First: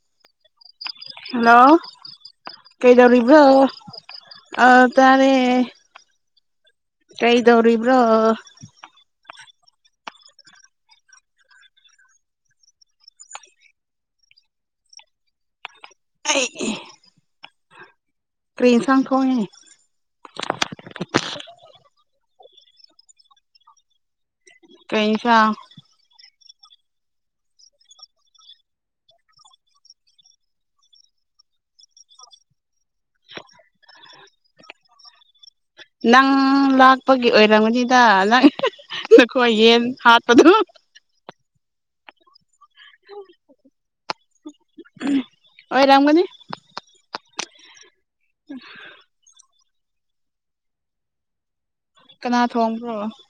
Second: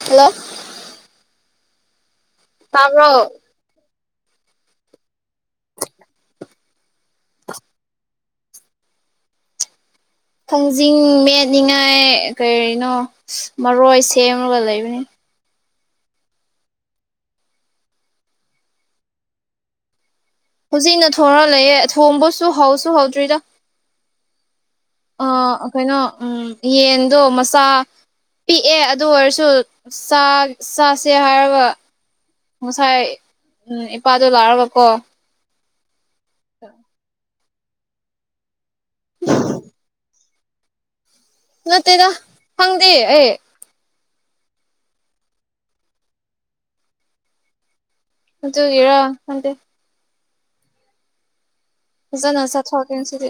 Hello hello ꯇꯥꯕ꯭ꯔꯣ ꯀꯩꯗꯧꯔꯤꯕ꯭ꯔꯣ ꯑ ꯇꯥꯔꯦ ꯀꯩꯗꯧꯔꯤꯕ꯭ꯔꯣ ꯊꯪꯖꯤꯡ ꯃꯦꯠꯅꯤꯡꯉꯥꯏ ꯀꯔꯤꯅꯣ ꯃꯔꯣꯏ ꯁꯦꯝꯔꯒ ꯂꯩꯕꯅꯤ ꯑꯩꯒꯤ ꯀꯔꯤ ꯏꯟꯁꯥꯡ ꯊꯣꯡꯉꯦ ꯍꯧꯖꯤꯛꯅ ꯊꯣꯡꯔ ꯂꯩꯑꯦ ꯊꯣꯡꯕꯁꯨ ꯍꯧꯎꯁꯨ ꯍꯧꯗ꯭ꯔꯤꯗ ꯀꯩ ꯁꯥꯡ ꯑ ꯀꯩꯅꯣ ꯎꯝ ꯌꯦꯟꯗꯣ ꯃꯆꯥ ꯄꯤꯛꯑꯦ ꯑꯗꯨ ꯑꯣꯏꯔꯁꯨ ꯆꯥꯛ ꯆꯥꯁꯦ ꯍꯥꯏꯔꯒ ꯉꯁꯥꯏ ꯎꯝ ꯏꯄꯥꯗꯣ ꯂꯥꯛꯑꯒꯀꯣ ꯅꯪ ꯂꯥꯛꯄꯒꯤ ꯑꯣꯏꯔꯝꯒꯅꯤꯗ ꯅꯪ ꯅꯈꯣꯏ ꯌꯦꯟ ꯍꯥꯠꯄꯗꯣ ꯅꯠꯇꯦꯗ ꯍꯪꯗꯦ ꯑꯦ ꯑꯣꯔꯝꯒꯅꯤ ꯑꯗꯨꯒꯤꯔ ꯈꯟꯗꯦ ꯀꯅꯥ ꯐꯖꯅꯥ ꯆꯥꯊꯣꯛꯀꯦ ꯊꯣꯡꯕ꯭ꯔꯣ ꯉꯁꯤꯗꯤ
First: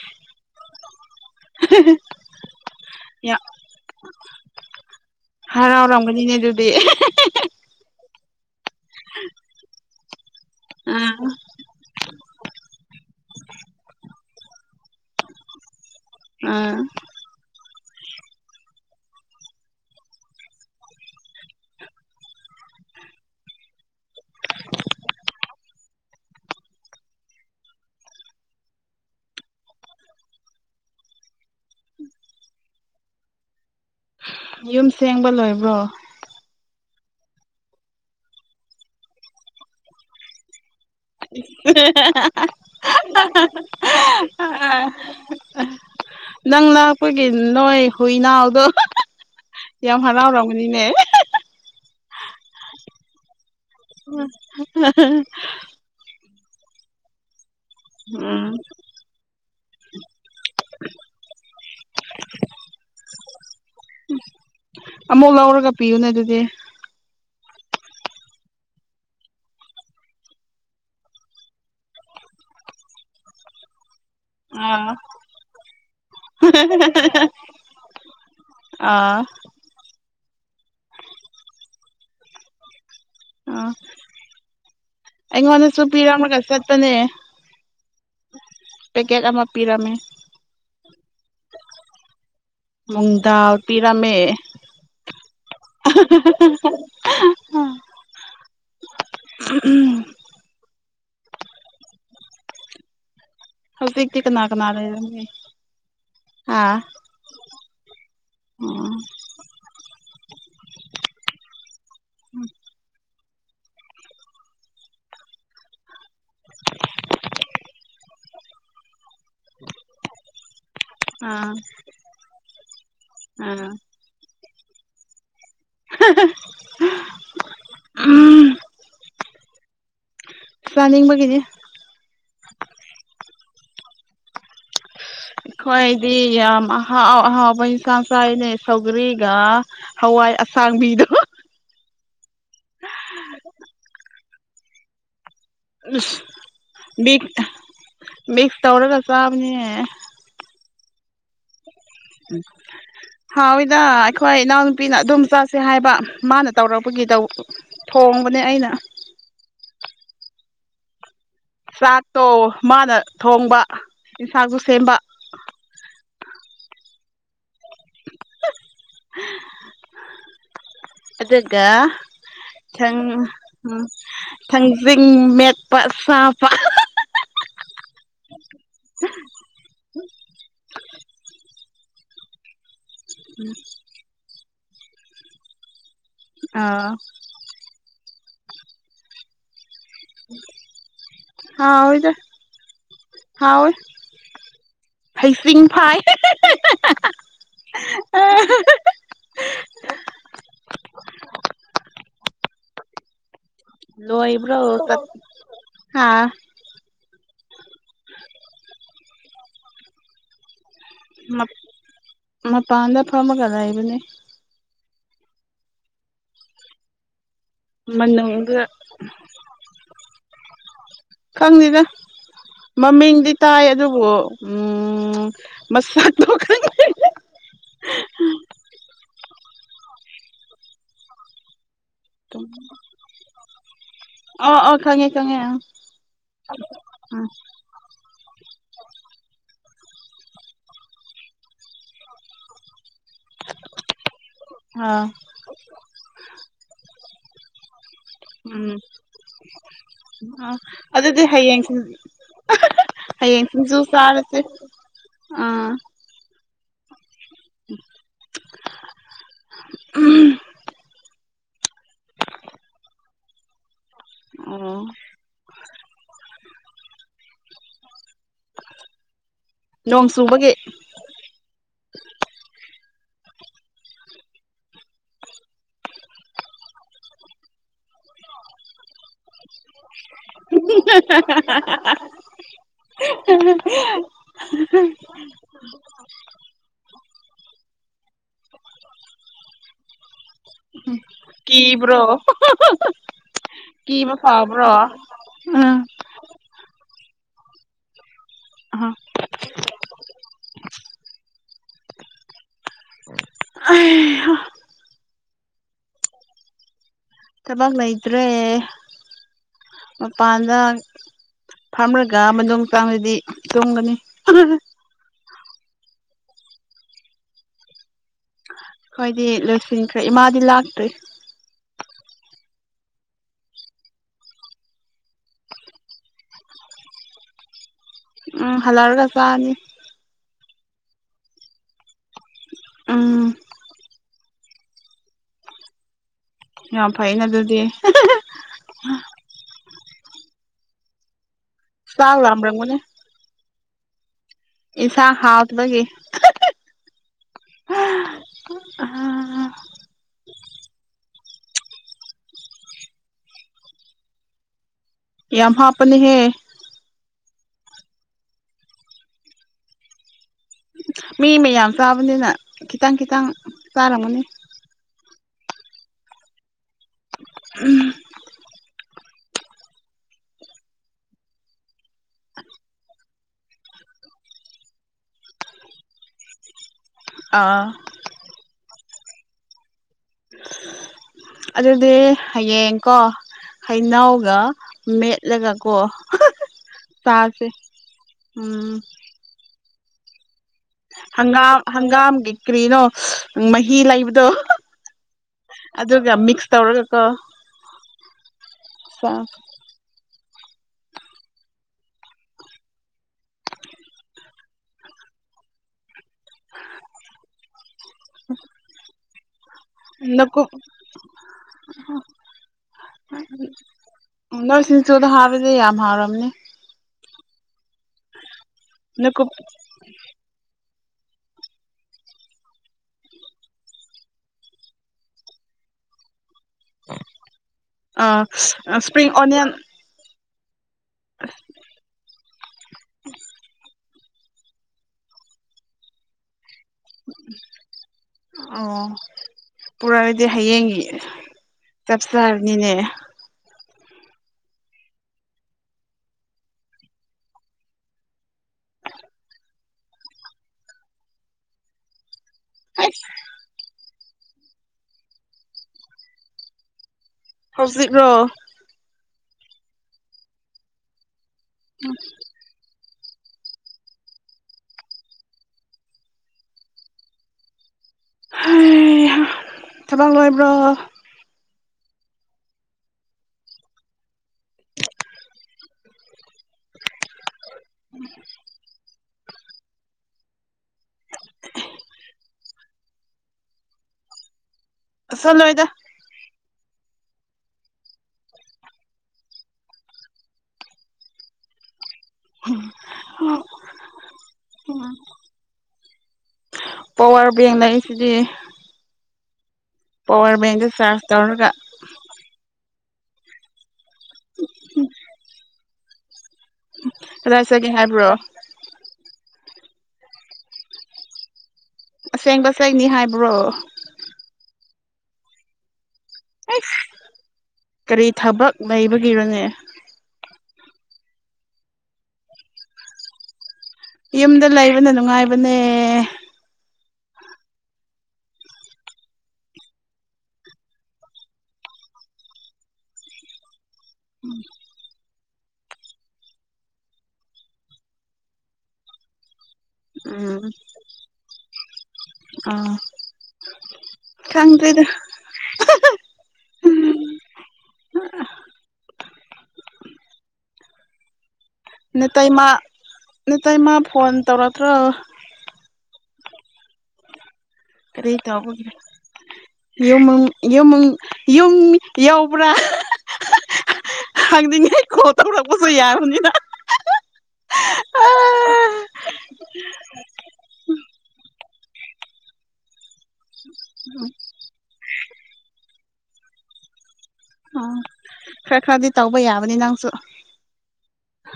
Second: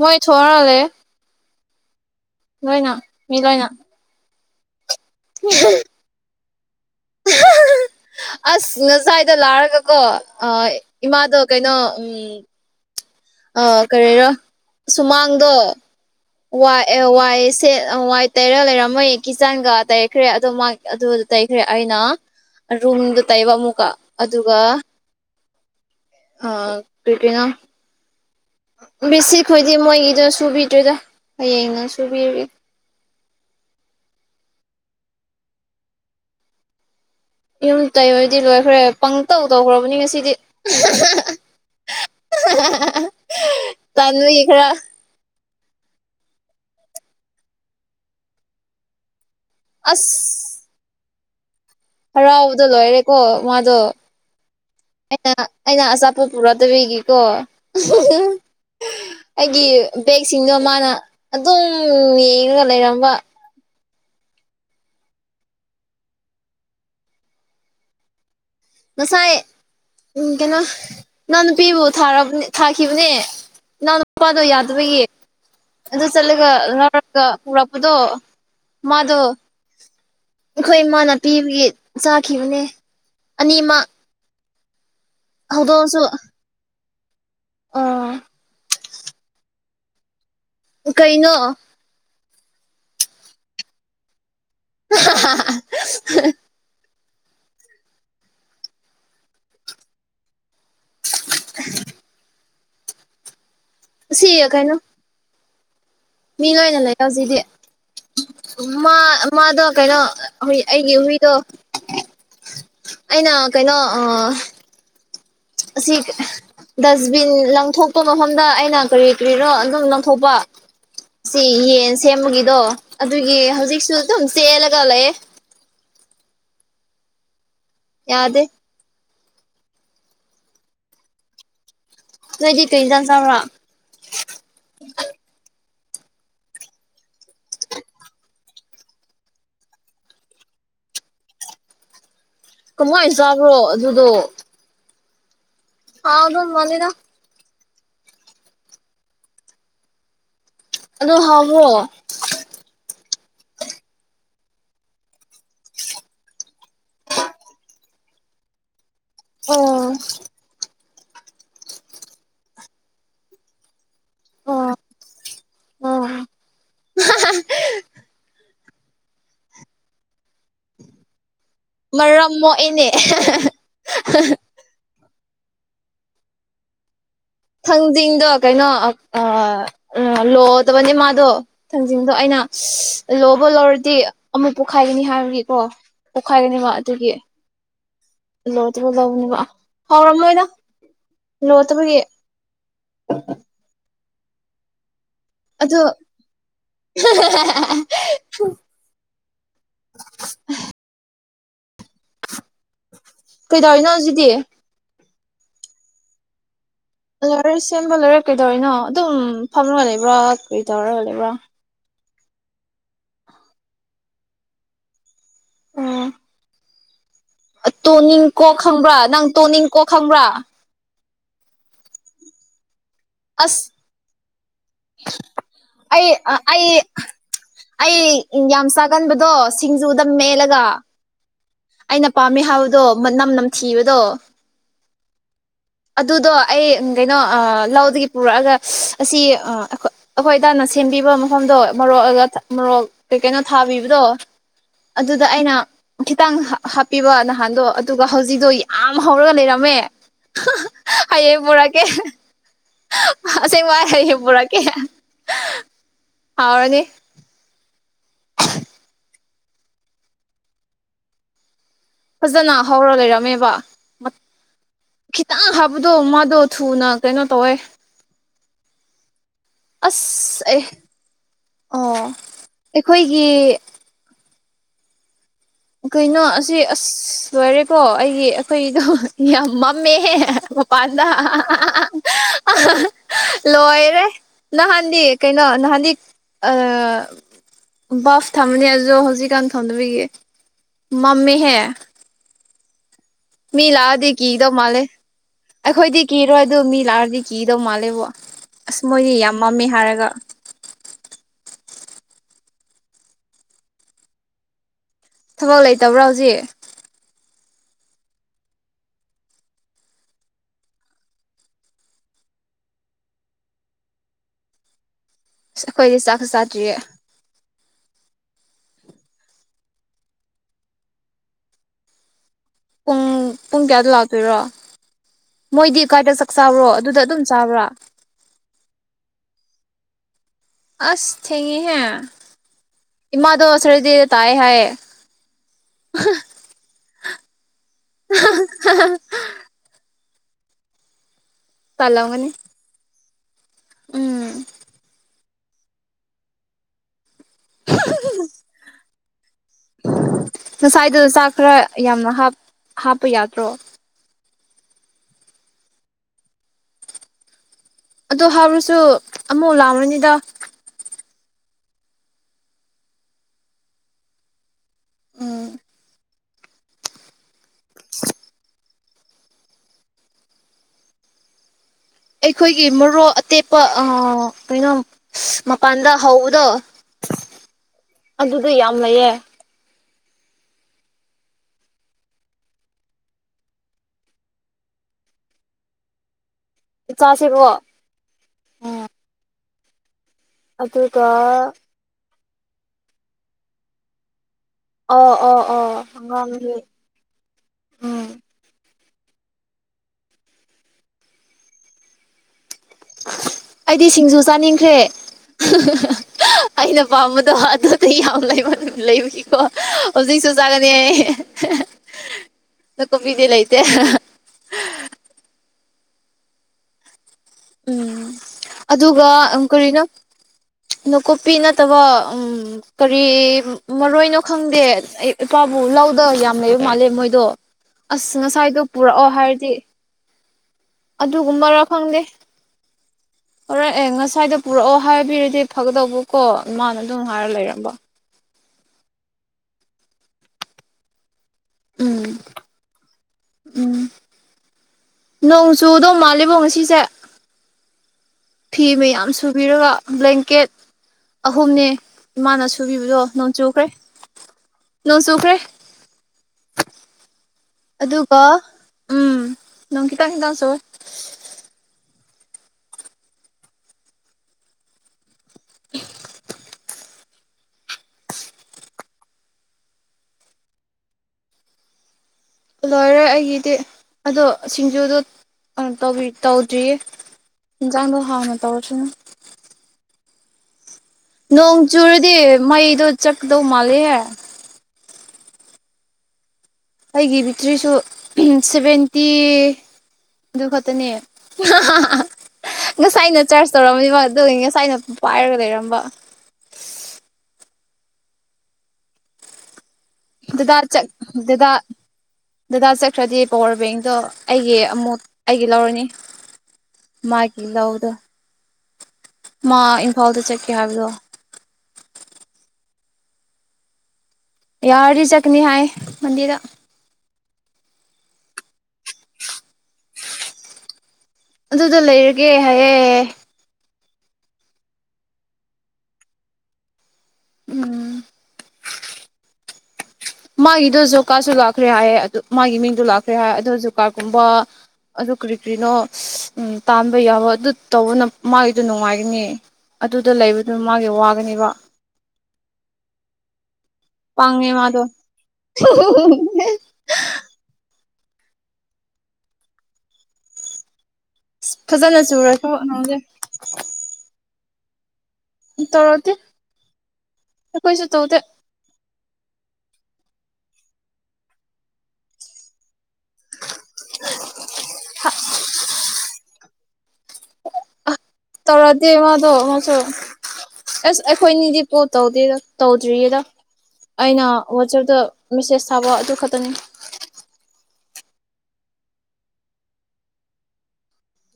ꯃꯣꯏ ꯊꯔꯂꯦ ꯎ [unintelligible] ꯂꯣꯏꯅ ꯃꯤ ꯂꯣꯏꯅ ꯍꯔꯥꯎꯔꯝꯒꯅꯦ ꯑꯗꯨꯗꯤ ꯑꯁ ꯉꯁꯥꯏꯗ ꯂꯥꯛꯔꯒꯀꯣ ꯑꯥ ꯏꯃꯥꯗꯣ ꯀꯩꯅꯣ ꯎꯝ ꯑ ꯀꯔꯤꯔꯣ ꯁꯨꯃꯥꯡꯗꯣ ꯑꯥ ꯋꯥꯏ ꯋꯥꯏ ꯁꯦꯠ ꯋꯥꯏ ꯇꯔ ꯂꯩꯔꯝꯃꯣꯏ ꯀꯤꯆꯥꯡꯒ ꯇꯩꯈ꯭ꯔꯦ ꯑꯗꯣ ꯃꯥ ꯑꯗꯨꯗ ꯇꯩꯈ꯭ꯔꯦ ꯑꯩꯅ ꯔꯨꯝꯗꯣ ꯇꯩꯕ ꯑꯃꯨꯛꯀ ꯑꯗꯨꯒ ꯑ ꯀ꯭ꯔꯤꯄꯤꯅꯥ ꯕꯤꯁꯤꯈꯣꯏꯗꯤ ꯃꯣꯏꯒꯤꯗꯣ ꯁꯨꯕꯤꯗꯦꯗ ꯍꯌꯦꯡꯅ ꯁꯨꯕꯤꯔ ꯌꯨꯝ ꯁꯦꯡꯕ ꯂꯣꯏꯕ꯭ꯔꯣ ꯌꯨꯝ ꯇꯩꯕꯗꯤ ꯂꯣꯏꯈ꯭ꯔꯦ ꯄꯪ ꯇꯧ ꯇꯧꯈ꯭ꯔꯕꯅꯤ ꯉꯁꯤꯗꯤ [inaudible] ꯇꯟꯕꯒꯤ ꯈꯔ ꯅꯪꯅ ꯑꯩꯈꯣꯏꯒꯤ ꯅꯣꯏ ꯍꯨꯏꯅꯥꯎꯗꯣ꯫ ꯌꯥꯝ ꯑꯁ ꯍꯥꯔꯥꯎꯔꯝꯒꯅꯤꯅꯦ꯫ ꯍꯔꯥꯎꯕꯗꯣ ꯂꯣꯏꯔꯦꯀꯣ ꯃꯥꯗꯣ꯫ ꯎꯝ [unintelligible] ꯑꯩꯅ ꯑꯆꯥꯄꯣꯠ ꯄꯨꯔꯛꯇꯕꯤꯒꯤꯀꯣ ꯎꯝ ꯑꯩꯒꯤ ꯕꯦꯛꯁꯤꯡꯗꯣ ꯃꯥꯅ ꯑꯗꯨꯝ ꯌꯦꯡꯉꯒ ꯂꯩꯔꯝꯕ꯫ ꯎꯝ ꯑꯃꯨꯛ ꯂꯧꯔꯒ ꯄꯤꯌꯨꯅꯦ ꯑꯗꯨꯗꯤ꯫ ꯉꯁꯥꯏ꯫ ꯎꯝ ꯀꯩꯅꯣ ꯏꯅꯥꯎ ꯅꯨꯄꯤꯕꯨꯥ ꯊꯥꯔ ꯊꯥꯈꯤꯕꯅꯦ ꯏꯅꯥꯎ ꯫ ꯅꯨꯄꯥꯗꯣ ꯑꯥ ꯌꯥꯗꯕꯒꯤ꯫ ꯑꯗꯨ ꯆꯠꯂꯒ ꯂꯧꯎꯔꯒ ꯄꯨꯔꯛꯄꯗꯣ ꯑꯥ ꯃꯥꯗꯣ ꯑꯩꯈꯣꯏ ꯏꯃꯥꯅꯥ ꯄꯤꯕꯒꯤ ꯆꯥꯈꯤꯕꯅꯦ ꯑꯥ ꯑꯅꯤꯃꯛ ꯑꯩꯉꯣꯟꯗꯁꯨ ꯍꯧꯗꯣꯡꯁꯨ ꯄꯤꯔꯝꯃꯒ ꯆꯠꯄꯅꯦ ꯑꯣ ꯄꯦꯀꯦꯠ ꯑꯃ ꯄꯤꯔꯝꯃꯦ꯫ ꯀꯩꯅꯣ꯫ ꯅꯨꯡꯗꯥꯥꯎ ꯄꯤꯔꯥꯃꯦ꯫ ꯎ ꯎꯝ [inaudible] ꯍꯧꯖꯤꯗꯤ ꯁꯤ ꯀꯅꯥ ꯀꯅꯥ ꯀꯩꯅꯣ ꯂꯩꯔꯝꯅꯤ꯫ ꯃꯤ ꯂꯣꯏꯅ ꯂꯩ ꯍꯧꯖꯤꯛꯇꯤ ꯑꯣ ꯃꯥ꯫ ꯃꯥꯗꯣ ꯀꯩꯅꯣ ꯍꯨꯏ ꯑꯩꯒꯤ ꯍꯨꯏꯗꯣ꯫ ꯑꯩꯅ ꯀꯩꯅꯣ ꯑꯥ ꯑꯁꯤ ꯗꯁꯕꯤꯟ ꯂꯪꯊꯣꯛꯄ ꯃꯐꯝꯗ ꯑꯩꯅ ꯀꯔꯤ ꯀꯔꯤꯔꯣ ꯑꯗꯨꯝ ꯂꯪꯊꯣꯛꯄ ꯁꯤ ꯑꯥ ꯌꯦꯟ ꯁꯦꯝꯕꯒꯤꯗꯣ ꯑꯗꯨꯒꯤ ꯑꯥ ꯍꯧꯖꯤꯛꯁꯨ ꯆꯦꯜꯂꯒ ꯂꯩꯌꯦ꯫ [unintelligible] ꯌꯥꯗꯦ꯫ ꯎꯝ ꯆꯥꯅꯤꯡꯕꯒꯤꯅꯤ꯫ ꯅꯣꯏꯗꯤ ꯀꯩ ꯏꯟꯖꯥꯟ ꯆꯥꯕ꯭ꯔꯥ꯫ [unintelligible] ꯑꯩꯈꯣꯏꯗꯤ ꯌꯥꯝ ꯑꯍꯥꯎ ꯑꯍꯥꯎꯕ ꯌꯦꯟꯁꯥꯡ ꯆꯥꯏꯅꯦ ꯁꯧꯒꯔꯤꯒ꯫ ꯍꯋꯥꯏ ꯑꯁꯥꯡꯕꯤꯗꯣ꯫ ꯀꯃꯥꯏꯅ ꯆꯥꯕ꯭ꯔꯣ ꯑꯗꯨꯗꯣ꯫ ꯍꯥꯎꯗꯧ ꯃꯥꯟꯗꯦꯗ ꯃꯤꯛꯁ ꯃꯤꯛꯁ ꯇꯧꯔꯒ ꯆꯥꯕꯅꯤꯅꯦ꯫ ꯑꯗꯣ ꯍꯥꯎꯕꯔꯣ꯫ [unintelligible] ꯍꯥꯎꯋꯏꯗ ꯑꯩꯈꯣꯏ ꯏꯅꯥꯎꯅꯨꯄꯤꯅ ꯑꯗꯨꯝ ꯆꯥꯁꯦ ꯍꯥꯏꯕ ꯃꯥꯅ ꯇꯧꯔꯛꯄꯒꯤ ꯇꯧ ꯊꯣꯡꯕꯅꯦ ꯑꯩꯅ꯫ ꯑꯣ꯫ ꯆꯥꯛꯇꯣ ꯃꯥꯅ ꯊꯣꯡꯕ ꯌꯦꯟꯁꯥꯛꯁꯨ ꯑꯣ ꯁꯦꯝꯕ꯫ ꯑꯣ [unintelligible] ꯑꯗꯨꯒ ꯃꯔꯝ ꯃꯣꯛꯑꯦꯅꯦ ꯊꯪ ꯎꯝ꯫ ꯊꯥꯡꯖꯤꯡ ꯃꯦꯠꯄ ꯆꯥꯕ꯫ ꯊꯥꯡꯖꯤꯡꯗꯣ ꯀꯩꯅꯣ ꯑꯥ ꯂꯣꯗꯕꯅꯦ ꯃꯥꯗꯣ꯫ ꯊꯥꯡꯖꯤꯡꯗꯣ ꯑꯩꯅ ꯁ ꯂꯣꯕ ꯂꯧꯔꯗꯤ ꯑꯃꯨꯛ ꯄꯣꯛꯈꯥꯏꯒꯅꯤ ꯍꯥꯏꯕꯒꯤꯀꯣ ꯄꯣꯛꯈꯥꯏꯒꯅꯤ ꯃꯥ ꯑꯥ ꯑꯗꯨꯒꯤ ꯂꯣꯗꯧ ꯂꯧꯕꯅꯤꯕ ꯂꯣꯠꯇꯕꯒꯤ ꯍꯥꯎꯢꯗ ꯍꯥꯎ ꯑꯦ ꯍꯩꯖꯤꯡ ꯑꯗꯨ ꯐꯥꯏ ꯑ ꯀꯩꯗꯧꯔꯤꯅꯣ ꯍꯧꯖꯤꯛꯗꯤ ꯂꯣꯏꯕ꯭ꯔꯣ ꯍꯥ ꯂꯣꯏꯔꯦ ꯁꯦꯝꯕ ꯂꯣꯏꯔꯦ ꯀꯩꯗꯧꯔꯤꯅꯣ ꯑꯗꯨꯝ ꯐꯝꯃꯒ ꯂꯩꯕ꯭ꯔꯥ ꯀꯩ ꯇꯧꯔꯒ ꯂꯩꯕ꯭ꯔꯥ ꯃꯄꯥꯟꯗ ꯐꯝꯃꯒ ꯂꯩꯕꯅꯦ ꯑꯣ ꯇꯣꯅꯤꯡ ꯀꯣꯛ ꯃꯅꯨꯡꯗ ꯈꯪꯕ꯭ꯔꯥ ꯅꯪ ꯇꯣꯅꯤꯡ ꯀꯣꯛ ꯈꯪꯕ꯭ꯔꯥ ꯈꯪꯗꯦꯗ ꯃꯃꯤꯡꯗꯤ ꯑꯁ ꯇꯥꯏ ꯑꯗꯨꯕꯨ ꯎꯝ ꯑꯩ ꯃꯁꯛꯇꯣ ꯈꯪ ꯑꯩ [unintelligible] ꯑꯩ ꯌꯥꯝ ꯆꯥꯒꯟꯕꯗꯣ ꯁꯤꯡꯖꯨꯗ ꯃꯦꯠꯂꯒ ꯑꯩꯅ ꯄꯥꯝꯃꯦ ꯍꯥꯏꯕꯗꯣ ꯃꯅꯝ ꯅꯝꯊꯤꯕꯗꯣ ꯑꯣ ꯑꯣ ꯈꯪꯉꯦ ꯈꯪꯉꯦ ꯑ ꯑꯗꯨꯗꯣ ꯑꯩ ꯀꯩꯅꯣ ꯎꯝ ꯂꯧꯗꯒꯤ ꯄꯨꯔꯛꯑꯒ ꯑꯁꯤ ꯑꯩꯈꯣꯏ ꯑꯩꯈꯣꯏ ꯗꯇ ꯁꯦꯝꯕꯤꯕ ꯃꯐꯝꯗꯣ ꯃꯔꯣꯛꯑꯒ ꯃꯔꯣꯛ ꯀꯩ ꯀꯩꯅꯣ ꯊꯥꯕꯤꯕꯗꯣ ꯑꯥ ꯑꯗꯨꯗ ꯑꯩꯅ ꯈꯤꯇꯪ ꯍꯥꯞꯄꯤꯕ ꯅꯍꯥꯟꯗꯣ ꯑꯗꯨꯒ ꯍꯧꯖꯤꯛꯗꯣ ꯎꯝ ꯌꯥꯝ ꯍꯧꯔꯒ ꯂꯩꯔꯝꯃꯦ ꯑ ꯑꯗꯨꯗꯤ ꯍꯌꯦꯡ ꯄꯨꯣꯔꯛꯀꯦ ꯍꯌꯦꯡ ꯑꯁꯦꯛꯕ ꯁꯤꯡꯖꯨ ꯍꯥꯌꯦꯛ ꯆꯥꯔꯁꯦ ꯄꯨꯔꯥꯛ ꯀꯦ ꯑꯥ ꯍꯥꯎꯔꯅꯤ ꯎꯝ [unintelligible] ꯎꯝ ꯐꯖꯅ ꯍꯧꯔ ꯂꯩꯔꯝꯃꯦꯕ ꯑꯣ ꯈꯤꯇꯪ ꯍꯥꯞꯄꯗꯣ ꯃꯥꯗꯣ ꯊꯨꯅ ꯀꯩꯅꯣ ꯇꯧꯋꯦ ꯅꯣꯡ ꯑꯁ ꯆꯨꯕꯒꯤ ꯑꯦ ꯑꯣ ꯑꯩꯈꯣꯏꯒꯤ ꯀꯩꯅꯣ ꯑꯁꯤ ꯑꯁ ꯂꯣꯏꯔꯦꯀꯣ ꯑꯩꯒꯤ ꯑꯩꯈꯣꯏꯗꯣ ꯌꯥꯝ ꯃꯛ [unintelligible] ꯃꯄꯥꯟꯗ ꯂꯣꯏꯔꯦ ꯅꯍꯥꯟꯗꯤ ꯀꯩꯅꯣ ꯅꯍꯥꯟꯗꯤ ꯑ ꯕꯥꯞ ꯊꯝꯃꯅꯦ ꯑꯗꯣ ꯍꯧꯖꯤꯛꯀꯥꯟ ꯊꯝꯗꯕꯒꯤ ꯀꯤꯕ꯭ꯔꯣ [inaudible] ꯃꯤ ꯂꯥꯑꯗꯤ ꯀꯤꯕ ꯀꯤꯗꯧ ꯐꯕ꯭ꯔꯣ ꯃꯥꯂꯦ ꯎꯝ ꯑꯩꯈꯣꯏꯗꯤ ꯀꯤꯔꯣꯏ ꯑꯗꯨ ꯃꯤ ꯂꯥꯛꯑꯗꯤ ꯀꯤꯗꯧ ꯃꯥꯜꯂꯦꯕꯣ ꯑꯁ ꯃꯣꯏꯗꯤ ꯌꯥꯝ ꯃꯝꯃꯦ ꯍꯥꯏꯔꯒ [unintelligible] ꯑꯩꯍꯥ ꯊꯕꯛ ꯂꯩꯇꯕ꯭ꯔꯣ ꯍꯧꯖꯤꯛ ꯊꯕꯛ ꯂꯩꯇ꯭ꯔꯦ ꯃꯄꯥꯟꯗ ꯐꯝꯔꯒ ꯃꯅꯨꯡ ꯆꯡꯂꯗꯤ ꯇꯨꯝꯒꯅꯤ [unintelligible] ꯑꯁ ꯑꯩꯈꯣꯏꯗꯤ ꯆꯥꯛꯁꯨ ꯆꯥꯗ꯭ꯔꯤꯌꯦ ꯈꯣꯏꯗꯤ ꯂꯣꯏꯁꯤꯟꯈ꯭ꯔꯦ ꯏꯃꯥꯗꯤ ꯂꯥꯛꯇ꯭ꯔꯤ ꯄꯨꯡ ꯄꯨꯡ ꯀꯌꯥꯗ ꯂꯥꯛꯇꯣꯏꯔꯣ ꯃꯣꯏꯗꯤ ꯀꯥꯏꯗ ꯆꯛ ꯆꯥꯕ꯭ꯔꯣ ꯑꯗꯨꯗ ꯑꯗꯨꯝ ꯆꯥꯕ꯭ꯔꯥ ꯎꯝ ꯍꯜꯂꯛꯔꯒ ꯆꯥꯅꯤ ꯑꯁ ꯊꯦꯡꯉꯦꯍꯦ ꯎꯝ ꯏꯃꯥꯗꯣ ꯁꯔꯗꯦ ꯇꯥꯏ ꯍꯥꯏꯌꯦ [unintelligible] ꯌꯥꯝ ꯐꯩꯩꯅ ꯗꯨꯗꯤ [unintelligible] ꯇꯜꯂꯝꯒꯅꯤ [unintelligible] ꯎꯝ ꯏꯟꯁꯥꯡ ꯍꯥꯥꯎꯇꯕꯒꯤ [unintelligible] [unintelligible] [inaudible] ꯉꯁꯥꯏꯗꯨ ꯆꯥꯛ ꯈꯔ ꯌꯥꯝꯅ ꯍꯥꯞ ꯍꯥꯞꯄ ꯌꯥꯗ꯭ꯔꯣ ꯌꯥꯝ ꯍꯥꯞꯄꯅꯦꯍꯦ ꯑꯗꯨ ꯍꯥꯞꯔꯁꯨ ꯑꯃꯨꯛ ꯂꯥꯝꯔꯅꯤꯗ ꯃꯤ ꯃꯌꯥꯝ ꯆꯥꯕꯅꯤꯅ ꯈꯤꯇꯪ ꯈꯤꯇꯪ ꯆꯥꯔꯝꯒꯅꯤ ꯎꯝ ꯎꯝ ꯑꯩꯈꯣꯏꯒꯤ ꯃꯔꯣꯛ ꯑꯇꯦꯛꯄ ꯑ ꯀꯔꯤꯅꯣ [unintelligible] ꯃꯄꯥꯟꯗ ꯍꯧꯕꯗꯣ ꯑ ꯑꯗꯨꯗ ꯌꯥꯝ ꯂꯩꯌꯦ ꯑꯗꯨꯗꯤ ꯍꯌꯦꯡꯀꯣ ꯍꯩꯅꯧꯒ ꯃꯦꯠꯂꯒꯀꯣ ꯆꯥꯁꯦ ꯏꯆꯥꯁꯦꯀꯣ ꯎꯝ ꯑꯗꯨꯒ ꯍꯪꯒꯥꯝ ꯍꯪꯒꯥꯝꯒꯤ ꯀꯔꯤꯅꯣ ꯃꯍꯤ ꯂꯩꯕꯗꯣ ꯑꯣ ꯑꯣ ꯑꯣ ꯑꯗꯨꯒ ꯃꯤꯛꯁ ꯍꯪꯒꯥꯝꯒꯤ ꯇꯧꯔꯒꯀꯣ ꯎꯝ [unintelligible] ꯑꯩꯗꯤ ꯁꯤꯡꯖꯨ ꯆꯥꯅꯤꯡꯈꯔꯦ ꯑꯩꯅ ꯄꯥꯝꯕꯗꯣ ꯍ ꯑꯗꯨꯗꯤ ꯌꯥꯝ ꯂꯩꯕ ꯂꯩꯕꯒꯤꯀꯣ ꯍꯧꯖꯤꯛꯁꯨ ꯅꯀꯨꯞ ꯆꯥꯒꯅꯤ ꯑꯗꯣ ꯀꯣꯕꯤꯗꯤ ꯂꯩꯇꯦ ꯎꯝ ꯅꯣꯏ ꯁꯤꯡꯆꯨꯗ ꯍꯥꯞꯔꯗꯤ ꯌꯥꯝ ꯍꯥꯎꯔꯝꯅꯤ ꯎꯝ ꯑꯗꯨꯒ ꯅꯀꯨꯞ ꯎꯝ ꯀꯔꯤꯅꯣ ꯅꯀꯨꯞꯄꯤ ꯅꯠꯇꯕ ꯎꯝ ꯀꯔꯤ ꯃꯔꯣꯏꯅꯣ ꯈꯪꯗꯦ ꯑꯩ ꯏꯄꯥꯕꯨ ꯂꯧꯗ ꯌꯥꯝ ꯂꯩꯕ ꯃꯥꯜꯂꯦ ꯃꯣꯏꯗꯣ ꯑꯁ ꯑꯥ ꯉꯁꯥꯏꯗꯣ ꯄꯨꯔꯛꯑꯣ ꯏꯁꯄ꯭ꯔꯤꯡ ꯑꯣꯅꯤꯌꯟ ꯍꯥꯏꯔꯗꯤ ꯑꯗꯨꯒꯨꯝꯕꯔ ꯈꯪꯗꯦ ꯍꯣꯔꯦ ꯑꯦ ꯉꯁꯥꯏꯗꯨ ꯄꯨꯔꯛꯑꯣ ꯍꯥꯏꯕꯤꯔꯗꯤ ꯐꯒꯗꯧꯕꯀꯣ ꯃꯥꯅ ꯗꯨꯝ ꯍꯥꯏꯔ ꯂꯩꯔꯝꯕ ꯑꯣ ꯄꯨꯔꯛꯑꯗꯤ ꯍꯌꯦꯡꯒꯤ ꯆꯞ ꯎꯝ ꯆꯥꯔꯅꯤꯅꯦ ꯎꯝ ꯅꯣꯡ ꯆꯨꯗꯧ ꯃꯥꯜꯂꯦꯕꯣ ꯉꯁꯤꯁꯦ ꯐꯤ ꯃꯌꯥꯝ ꯁꯨꯕꯤꯔꯒ ꯕ꯭ꯂꯦꯡꯀꯦꯠ ꯑꯍꯨꯝꯅꯦ ꯏꯃꯥꯅ ꯁꯨꯕꯤꯕꯗꯣ ꯑꯁ ꯅꯣꯟ ꯆꯨꯈ꯭ꯔꯦ ꯅꯣꯡ ꯆꯨꯈ꯭ꯔꯦ ꯍꯧꯖꯤꯛꯔꯣ ꯑꯗꯨꯒ ꯎꯝ ꯅꯣꯡ ꯈꯤꯇꯪ ꯈꯤꯇꯪ ꯆꯨꯋꯦ ꯎꯝ [unintelligible] ꯍꯩ ꯍꯥ ꯊꯕꯛ ꯂꯣꯏꯕ꯭ꯔꯣ ꯂꯣꯏꯔꯦ ꯑꯩꯒꯤꯗꯤ ꯑꯗꯣ ꯁꯤꯡꯖꯨꯗꯣꯅ ꯑ ꯇꯧꯕꯤ ꯇꯧꯗ꯭ꯔꯤꯌꯦ ꯍꯤꯡꯖꯥꯡꯗꯣ ꯍꯥꯎꯅ ꯇꯧꯔꯁꯅꯨ ꯅꯣꯡ ꯆꯨꯔꯗꯤ ꯃꯩꯗꯣ ꯆꯠꯀꯗꯧ ꯃꯥꯜꯂꯦꯍꯦ ꯆꯠꯂꯣꯏꯗ ꯑꯩꯒꯤ ꯕꯤꯇ꯭ꯔꯤꯁꯨ ꯁꯚꯦꯟꯇꯤ ꯑꯗꯨ ꯈꯛꯇꯅꯦ ꯉꯁꯥꯏꯅ ꯆꯥꯔꯖ ꯇꯧꯔꯝꯃꯤꯕ ꯑꯗꯨꯒ ꯉꯁꯥꯏꯅ ꯄꯥꯏꯔꯒ ꯂꯩꯔꯝꯕ ꯄꯋꯥꯔ ꯕꯦꯡ ꯂꯩꯁꯤꯗꯤ ꯄꯋꯥꯔ ꯗꯗꯥ ꯕꯦꯡꯗ ꯆꯠ ꯆꯥꯔꯖ ꯇꯧꯔꯒ ꯗꯗꯥ ꯗꯗꯥ ꯆꯠꯈ꯭ꯔꯗꯤ ꯄꯋꯥꯔ ꯕꯦꯡꯗꯣ ꯑꯩꯒꯤ ꯑꯃꯨꯛ ꯑꯩꯒꯤ ꯂꯧꯔꯅꯤ ꯃꯥꯒꯤ ꯀꯗꯥꯏ ꯆꯠꯒꯦ ꯂꯧꯗꯣ ꯍꯥꯏꯕ꯭ꯔꯣ ꯃꯥ ꯏꯝꯐꯥꯜꯗ ꯆꯠꯀꯦ ꯍꯥꯏꯕꯗꯣ ꯑꯁꯦꯡꯕ ꯆꯠꯅꯤ ꯍꯥꯏꯕ꯭ꯔꯣ ꯌꯥꯔꯗꯤ ꯆꯠꯀꯅꯤ ꯍꯥꯏ ꯃꯟꯗꯦꯗ ꯑꯦꯁ ꯀꯔꯤ ꯊꯕꯛ ꯂꯩꯕꯒꯤꯔꯅꯦ ꯑꯗꯨꯗ ꯂꯩꯔꯒꯦ ꯍꯥꯏꯌꯦ ꯌꯨꯝꯗ ꯂꯩꯕꯅ ꯅꯨꯡꯉꯥꯏꯕꯅꯦ ꯎꯝ ꯃꯥꯒꯤꯗꯨꯁꯨ ꯖꯣꯕꯀꯥꯁꯨ ꯂꯥꯛꯈ꯭ꯔꯦ ꯍꯥꯏ ꯑꯗꯨ ꯃꯥꯒꯤ ꯃꯤꯡꯗꯣ ꯂꯥꯛꯈ꯭ꯔꯦ ꯍꯥꯏ ꯑꯗꯨ ꯖꯣꯕꯀꯥꯔꯠꯒꯨꯝꯕ ꯑꯗꯨ ꯀꯔꯤ ꯀꯔꯤꯅꯣ ꯎ ꯇꯥꯟꯕ ꯌꯥꯕ ꯑꯗꯨ ꯇꯧꯕꯅ ꯃꯥꯒꯤꯗꯣ ꯅꯨꯡꯉꯥꯏꯒꯅꯤ ꯑꯗꯨꯗ ꯎꯝ ꯂꯩꯕꯗꯨ ꯃꯥꯒꯤ ꯋꯥꯒꯅꯦꯕ ꯑꯥ ꯄꯪꯉꯦ ꯃꯥꯗꯣ ꯈꯪꯗ꯭ꯔꯦꯗ ꯐꯖꯅ ꯅꯇꯩꯃꯥ ꯆꯨꯔꯦꯀꯣ ꯅꯣꯡꯁꯦ ꯅꯇꯩꯃꯥ ꯐꯣꯟ ꯇꯧꯔꯛꯇ꯭ꯔꯣ ꯇꯧꯔꯛꯇꯦ ꯑꯩꯈꯣꯏꯁꯨ ꯇꯧꯗꯦ [unintelligible] ꯌꯨꯃꯪ ꯌꯨꯃꯪ ꯌꯨꯝ ꯌꯧꯕ꯭ꯔꯥ ꯍꯪꯅꯤꯡꯉꯦ ꯀꯣꯜ ꯇꯧꯔꯛꯄꯁꯨ ꯌꯥꯕꯅꯤꯅ ꯑꯥ ꯇꯧꯔꯛꯇꯦ ꯃꯥꯗꯣ ꯃꯥꯁꯨ ꯑꯁ ꯑꯩꯈꯣꯏꯅꯤꯗꯤ ꯀꯣꯜ ꯇꯧꯗꯦꯗ ꯇꯧꯗ꯭ꯔꯤꯌꯦꯗ ꯑꯩꯅ ꯋꯥꯆꯞꯇ ꯃꯦꯁꯦꯁ ꯊꯥꯕ ꯑꯗꯨ ꯈꯛꯇꯅꯤ ꯈꯔ ꯈꯔꯗꯤ ꯇꯧꯕ ꯌꯥꯕꯅꯤ ꯅꯪꯁꯨ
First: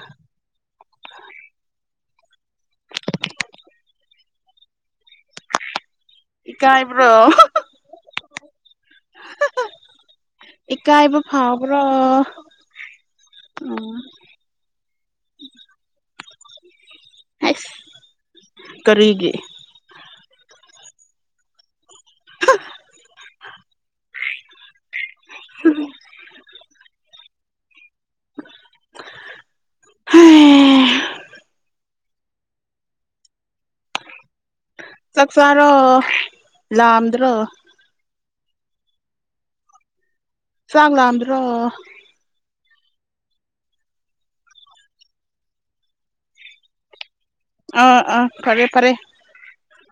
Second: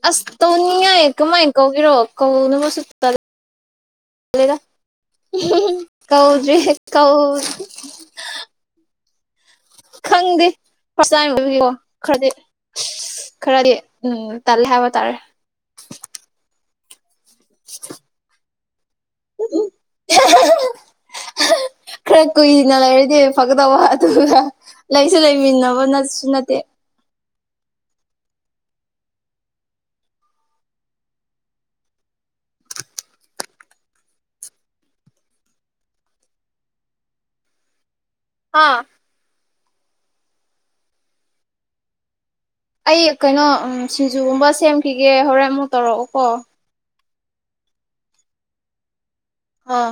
ꯑꯁ ꯇꯧꯅꯤꯡꯉꯦ ꯀꯃꯥꯏꯅ ꯀꯧꯒꯦꯔꯣ ꯀꯧꯅꯕꯁꯨ ꯇꯜ ꯇꯟꯂꯦꯗ ꯀꯧꯗ꯭ꯔꯤ ꯏꯀꯥꯏꯕ꯭ꯔꯣ ꯀꯧ ꯈꯪꯗꯦ ꯏꯀꯥꯏꯕ [unintelligible] ꯐꯥꯎꯕ꯭ꯔꯣ ꯈꯔꯗꯤ ꯈꯔꯗꯤ ꯎꯝ ꯇꯜꯂꯦ ꯍꯥꯏꯕ ꯇꯥꯔꯦ ꯑꯩꯁ [inaudible] ꯀꯔꯤꯒꯤ ꯈꯔ ꯀꯨꯏꯅ ꯂꯩꯔꯗꯤ ꯐꯒꯗꯕ ꯑꯗꯨꯒ ꯂꯩꯁꯨ ꯂꯩꯃꯤꯟꯅꯕ ꯅꯠꯁꯨ ꯅꯠꯇꯦ ꯆꯥꯛꯆꯥꯥꯔꯣ ꯂꯥꯝꯗ꯭ꯔꯣ ꯍꯥ ꯆꯥꯛ ꯂꯥꯝꯗ꯭ꯔꯣ ꯑꯩ ꯀꯩꯅꯣ ꯁꯤꯡꯖꯨꯒꯨꯝꯕ ꯁꯦꯝꯈꯤꯒꯦ ꯍꯣꯔꯦꯟ ꯑꯃꯨꯛ ꯇꯧꯔꯛꯑꯣꯀꯣ ꯑ ꯑ ꯐꯔꯦ ꯐꯔꯦ ꯍꯥ